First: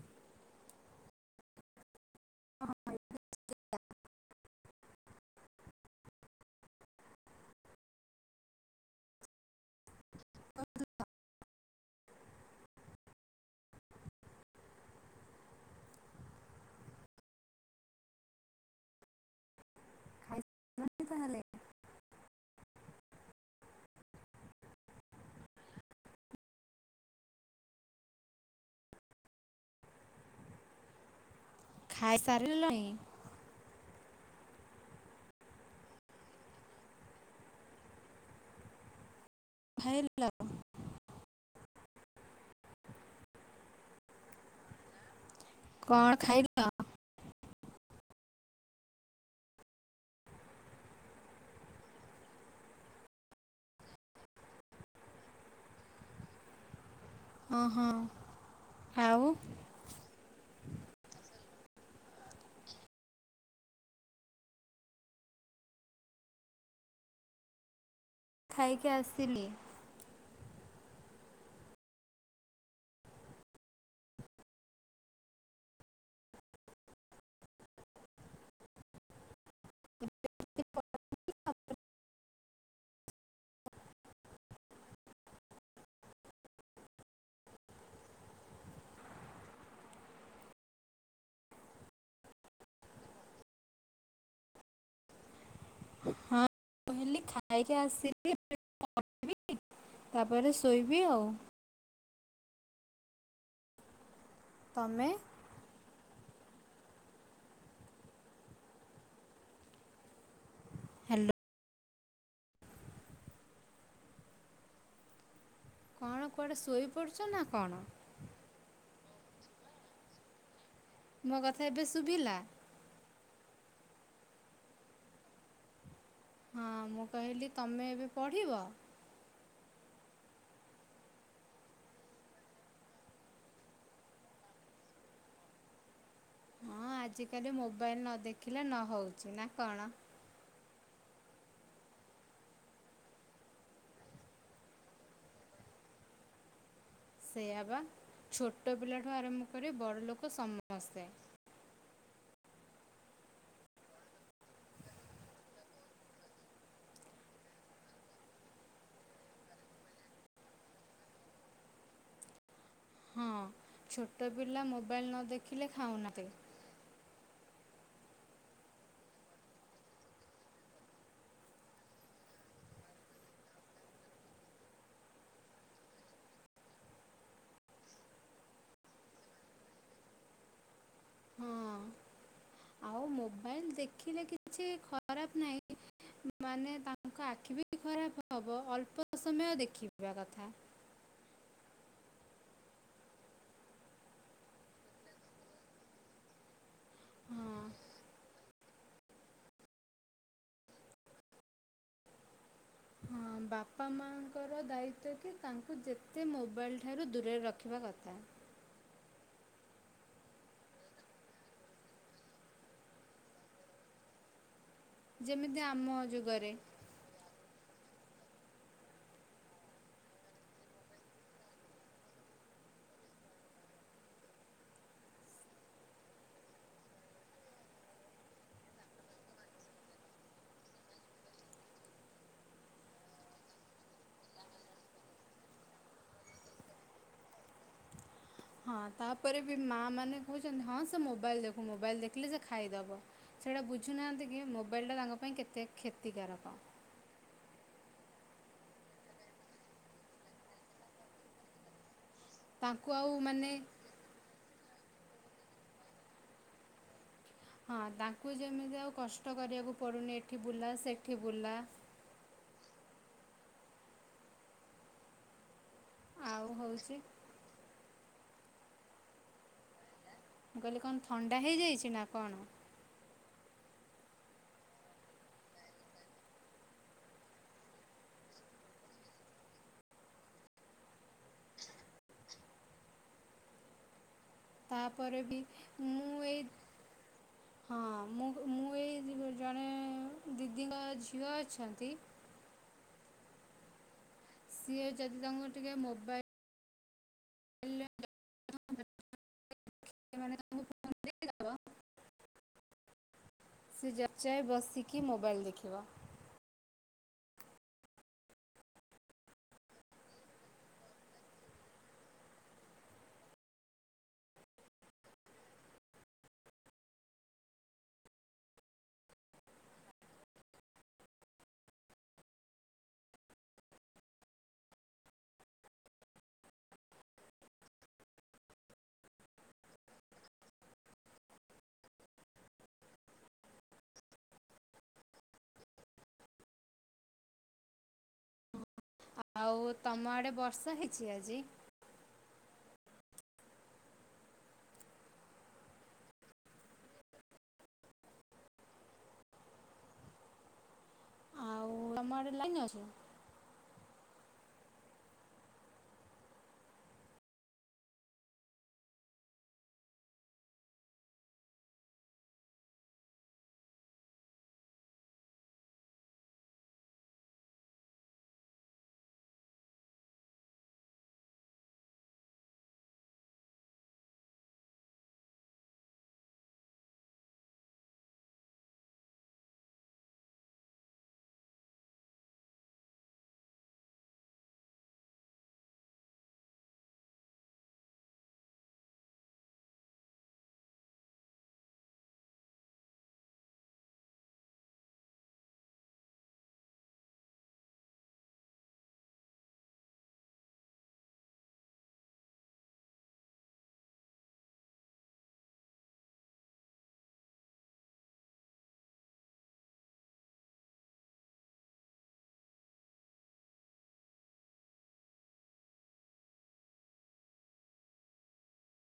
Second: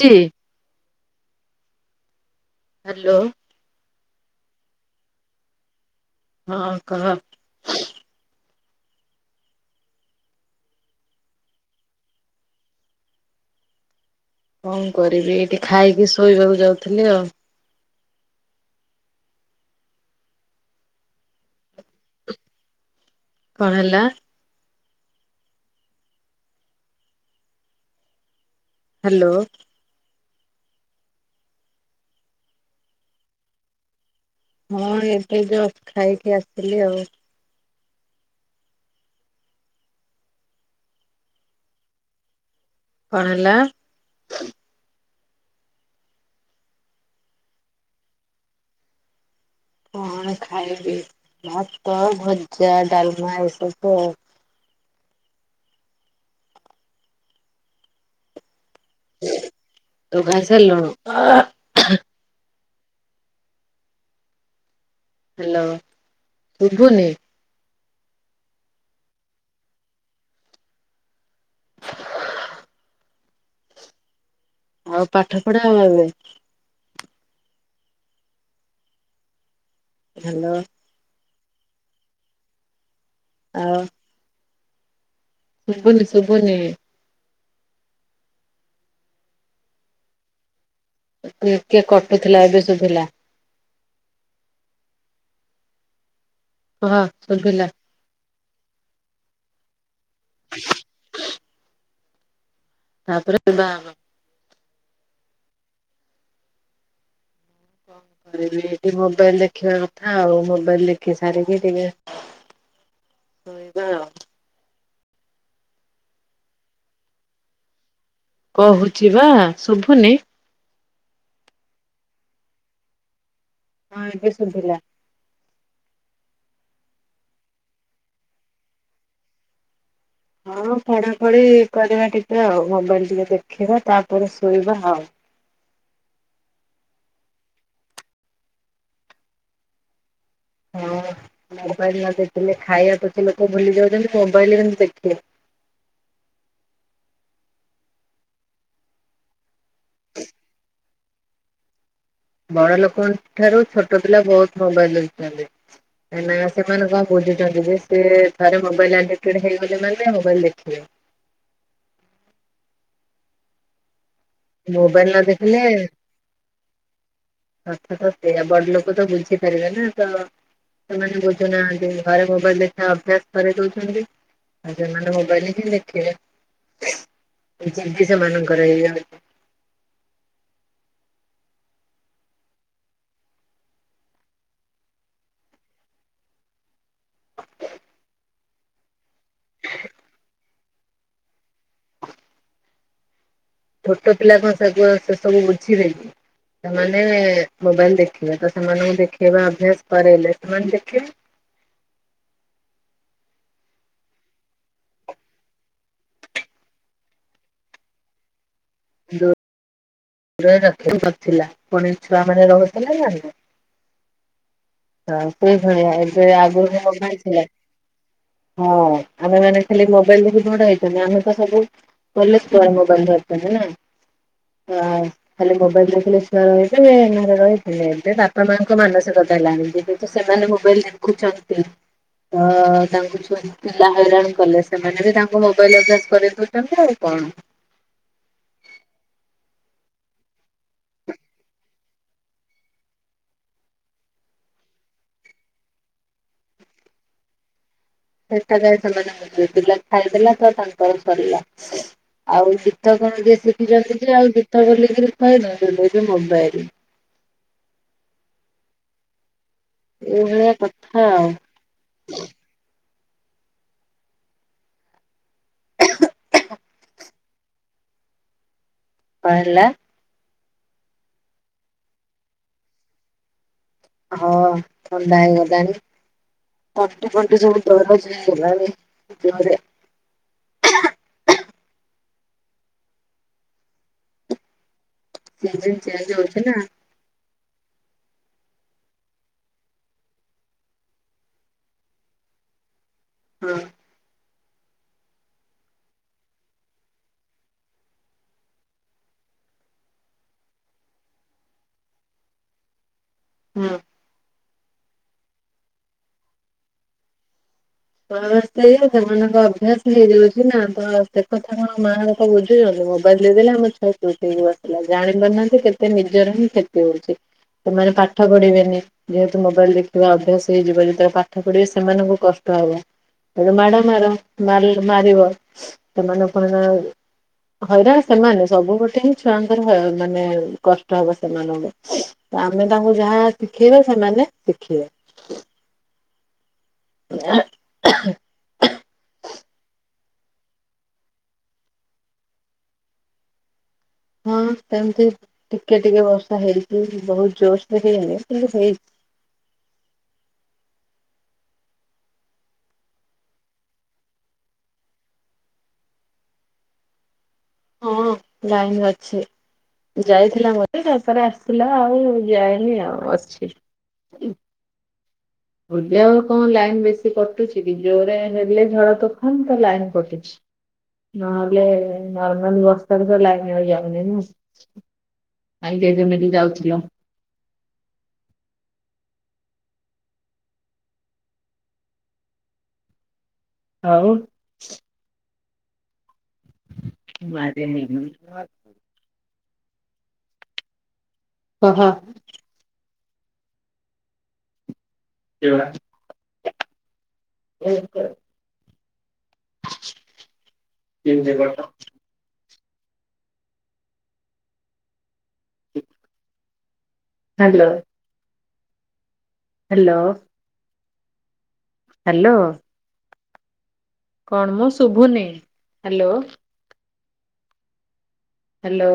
ଚି ହଁ ହାଲୋ। ହଁ କହ। [unintelligible] କଣ କରିବି ଏଇଠି ଖାଇକି ଶୋଇବାକୁ ଯାଉଥିଲି ଆଉ। ମାନେ ତାହଲେ। କଣ ହେଲା? ହାଲୋ। ଖାଇ ସାରିଲଣି? ହଁ ଏବେ ଜଷ୍ଟ୍ ଖାଇକି ଆସିଲି ଆଉ। ଖାଇଲ? କଣ ହେଲା? କଣ ଖାଇଲ? କଣ ଖାଇବି ଭାତ, ଭଜା, ଡାଲମା ଏସବୁ ଆଉ। ଓହୋ। ତୁ ଖାଇସାରଲୁଣୁ? ହାଲୋ ଶୁଭୁନି। ଖାଇକି ଆସିଲି। [unintelligible] ଆଉ ପାଠପଢା। [unintelligible] ହାଲୋ ଆଉ ଶୁଭୁନି ଶୁଭୁନି। ତୁଇକେ କଟୁଥିଲା ଏବେ ଶୁଭିଲା। ହଁ ଶଭିଲା। ଲି ଏବେ ପଢିବି। ତାପରେ ଶୋଇବି ଆଉ। ତାପରେ। [unintelligible] ତମେ? କଣ କରିବି ଏଇଠି ମୋବାଇଲ ଦେଖିବା କଥା ଆଉ ମୋବାଇଲ ଦେଖି ହ୍ୟାଲୋ ସାରିକି ଟିକେ ଶୋଇବା ଆଉ। କଣ କୁଆଡେ ଶୋଇପଡୁଚ ନା କଣ? କୋହୁଛି ପା ଶୁଭୁନି? ମୋ କଥା ଏବେ ଶୁଭିଲା? ହଁ ଏବେ ଶୁଭିଲା। ହଁ ମୁଁ କହିଲି ତମେ ଏବେ ପଢ଼ିବ? ହଁ ପଢାପଢି କରିବା ଟିକେ ଆଉ ମୋବାଇଲ ଟିକେ ଦେଖିବା ତାପରେ ଶୋଇବା ଆଉ। ହଁ ଆଜିକାଲି ମୋବାଇଲ ନ ଦେଖିଲେ ନହୋଉଚି ନା କଣ? ହଁ ମୋବାଇଲ ନ ଦେଖିଲେ ଖାଇବାକୁ ତ ଲୋକ ଭୁଲି ଯଉଚନ୍ତି ମୋବାଇଲ କିନ୍ତୁ ଦେଖିବେ। ସେଇଆ ପା ଛୋଟ ପିଲାଠୁ ଆରମ୍ଭ କରି ବଡ଼ ଲୋକ ସମସ୍ତେ। ବଡ ଲୋକଙ୍କ ଠାରୁ ଛୋଟ ପିଲା ବୋହୁତ ମୋବାଇଲ ଦେଖୁଛନ୍ତି ଏଇନା ସେମାନେ କଣ ବୁଝୁଛନ୍ତି ଯେ ସିଏ ଥରେ ମୋବାଇଲ ଆଡିକଟେଡ୍ ହେଇଗଲେ ମାନେ ମୋବାଇଲ ଦେଖିବେ। ହଁ ଛୋ ଟ ପିଲା ମୋବାଇଲ ନ ଦେଖିଲେ ଖାଉନାନ୍ତି। କଥା ତ ସେୟା ବଡଲୋକ ତ ବୁଝିପାରିବେ ନା ତ ସେମାନେ ବୁଝୁନାହାନ୍ତି ଘରେ ମୋବାଇଲ ଦେଖିବା ଅଭ୍ୟାସ କରେଇ ଦୋଉଚନ୍ତି ଆଉ ସେମାନେ ମୋବାଇଲରେ ହିଁ ଦେଖିବେ ଏଇ ଯେମତି ସେମାନଙ୍କର ଏଇଆ ହୋଉଚି। ହଁ ଆଉ ମୋବାଇଲ ଦେଖିଲେ କିଛି ଖରାପ ନାହିଁ ମାନେ ତାଙ୍କ ଆଖି ବି ଖରାପ ହବ ଅଳ୍ପ ସମୟ ଦେଖିବା କଥା। ଛୋଟ ପିଲାଙ୍କ [unintelligible] ସେସବୁ ବୁଝିବେ କି। ସେମାନେ ହଁ ମୋବାଇଲ ଦେଖିବେ ତ ସେମାନଙ୍କୁ ଦେଖେଇବା ଅଭ୍ୟାସ କରେଇଲେ ସେମାନେ ଦେଖିବେ। ହଁ ବାପା ମାଆଙ୍କର ଦାୟିତ୍ଵ କି ତାଙ୍କୁ ଯେତେ ମୋବାଇଲଠାରୁ ଦୂରରେ ରଖିବା କଥା। ଯୋ [unintelligible] ରଖେଇ ନଥିଲା ପୁଣି ଛୁଆମାନେ ରହୁଥିଲା ନା। ତ ସେଇ ଯେମିତି ଭଳିଆ ଆମ ଏବେ ଯୁଗରେ ଆଗରୁ ମୋବାଇଲର ଥିଲା ହଁ ଆମେମାନେ ଥିଲେ ମୋବାଇଲ ଦେଖି କଁ ଗୋଟେ ହେଇଥାନ୍ତା ଆମେ ତ ସବୁ କଲେଜ [unintelligible] ମୋବାଇଲ ଧରୁଥିଲେ ନା। ଆ ଖାଲି ମୋବାଇଲ ଦେଖିଲେ ଛୁଆ ମାନେ ଘରେ ରହୁଥିଲେ ଏବେ ବାପା ମାଙ୍କ ମାନସିକତା ହେଲାଣି ଏବେ ତ ସେମାନେ ମୋବାଇଲ ଦେଖୁଚନ୍ତି ତ ତାଙ୍କୁ ଛୁଆ ପିଲା ହଇରାଣ କଲେ ସେମାନେ ବି ତାଙ୍କୁ ମୋବାଇଲ ଅଭ୍ୟାସ କରେଇ ଦୋଉଚନ୍ତି ଆଉ କଣ। ହଁ ତାପରେ ବି ମା ମାନେ କହୁଛନ୍ତି ହଁ ସେ ମୋବାଇଲ ଦେଖୁ ମୋବାଇଲ ଦେଖିଲେ ସେ ଖାଇଦବ ସେଟା ବୁଝୁନାହାନ୍ତି କି ମୋବାଇଲ ଟା ତାଙ୍କ ପାଇଁ କେତେ କ୍ଷତିକାରକ ସେଟା ଗା ସେମାନେ ଖାଇଦେଲା ତ ତାଙ୍କର ସରିଲା ଆଉ ତାଙ୍କୁ ଗୀତ ଆଉ କଣ ଯ ମାନେ ଶିଖିଛନ୍ତିଛ ଯେ ଆଉ ଗୀତ ବୋଲିକିରି ହଇଲୋ ତତେ କହୁଚି ମୋବାଇଲ୍ ହଁ ତାଙ୍କୁ ଯେମିତି ଆଉ କଷ୍ଟ କରିବାକୁ ପଡ଼ୁନି ଏଠି ଏଇଭଳିଆ ବୁଲା କଥା ସେଠି ଆଉ ବୁଲା ଆଉ ହଉଛି କଣ ହେଲା। ମୁଁ କହିଲି କଣ ଥଣ୍ଡା ହେଇଯାଇଛି ନା କଣ? ହଁ ଥଣ୍ଡା ହେଇଗଲାଣି, ତଣ୍ଟି ଫଣ୍ଟି ସବୁ ଦରଜ ହେଇଗଲାଣି ଦେହରେ ତାପରେ ବି ସିଜନ ମୁଁ ଚେଞ୍ଜ ଏଇ ହଉଛି ନା। ହଁ ମୁଁ ମୁଁ ଏଇ ଜଣେ ଦିଦିଙ୍କ ଝିଅ ଅଛନ୍ତି ହଁ ସିଏ ଯଦି ତାଙ୍କୁ ଟିକେ ମୋବାଇଲ ସେ ତମକୁ ଫ ଦେଇ ଦବ ହଁ ସେ ଯାଉଚି ସେ ବସିକି ମୋବାଇଲ୍ ଦେଖିବ। ହ ସେମାନଙ୍କ ଅଭ୍ୟାସ ହେଇଯାଉଛି ନା ତ ସେ କଥା କଣ ମା ବା ତ ବୁଝୁଛନ୍ତି ମୋବାଇଲ ଦେଇଦେଲେ ଆମ ଛୁଆ ଚୁଠକୁ ଆସିଲା ଜାଣି ପାରୁନାହାନ୍ତି କେତେ ନିଜର ହିଁ କ୍ଷତି ହଉଛି ସେମାନେ ପାଠ ପଢିବେନି ଯେହେତୁ ମୋବାଇଲ ଦେଖିବା ଅଭ୍ୟାସ ହେଇଯିବ ଯେତେବେଳେ ପାଠ ପଢିବେ ସେମାନଙ୍କୁ କଷ୍ଟ କ ହବ ତଣୁ ମାଡ ମାର ମାରିବ ସେମାନେ କ ନା ହଇରାଣ ସେମାନେ ସବୁ ଗଟେ ହିଁ ଛୁଆଙ୍କର ମାନେ କଷ୍ଟ ହବ ସେମାନଙ୍କୁ ଆମେ ତାଙ୍କୁ ଯାହା ଶିଖେଇବା ସେମାନେ ଶିଖିବେ। [unintelligible] ଆଉ ତମ ଆଡେ ବର୍ଷା ହେଇଛି ଆଜି? ହଁ ସେମିତି ଟିକେ ଟିକେ ବର୍ଷା ହେଇଛି, ବହୁତ ଜୋରସରେ ହେଇନି କିନ୍ତୁ ହେଇଛି। ଆଉ ତମ ଆଡ଼େ ଲାଇନ ଅଛି? ହଁ ଲାଇନ ଅଛି ଯାଇଥିଲା ମତେ ତାପରେ ଆସିଥିଲା ଆଉ ଯାଏନି ଆଉ ଅଛି। ବୁଲିବାକୁ କଣ ଲାଇନ ବେଶୀ କଟୁଛି କି ଜୋରେ ହେଲେ ଝଡ ତୋଫାନ ତ ଲାଇନ କଟିଛି ନହେଲେ ନର୍ମାଲ ବର୍ଷାରେ ତ ଲାଇନ ହେଇଯାଉନିମ ଯାଉଥିଲ ଆଉ [unintelligible] ଓ ହୋ [unintelligible] [unintelligible] [inaudible] ହ୍ୟାଲୋ ହ୍ୟାଲୋ ହ୍ୟାଲୋ କଣ ମୁଁ ଶୁଭୁନି! Hello hello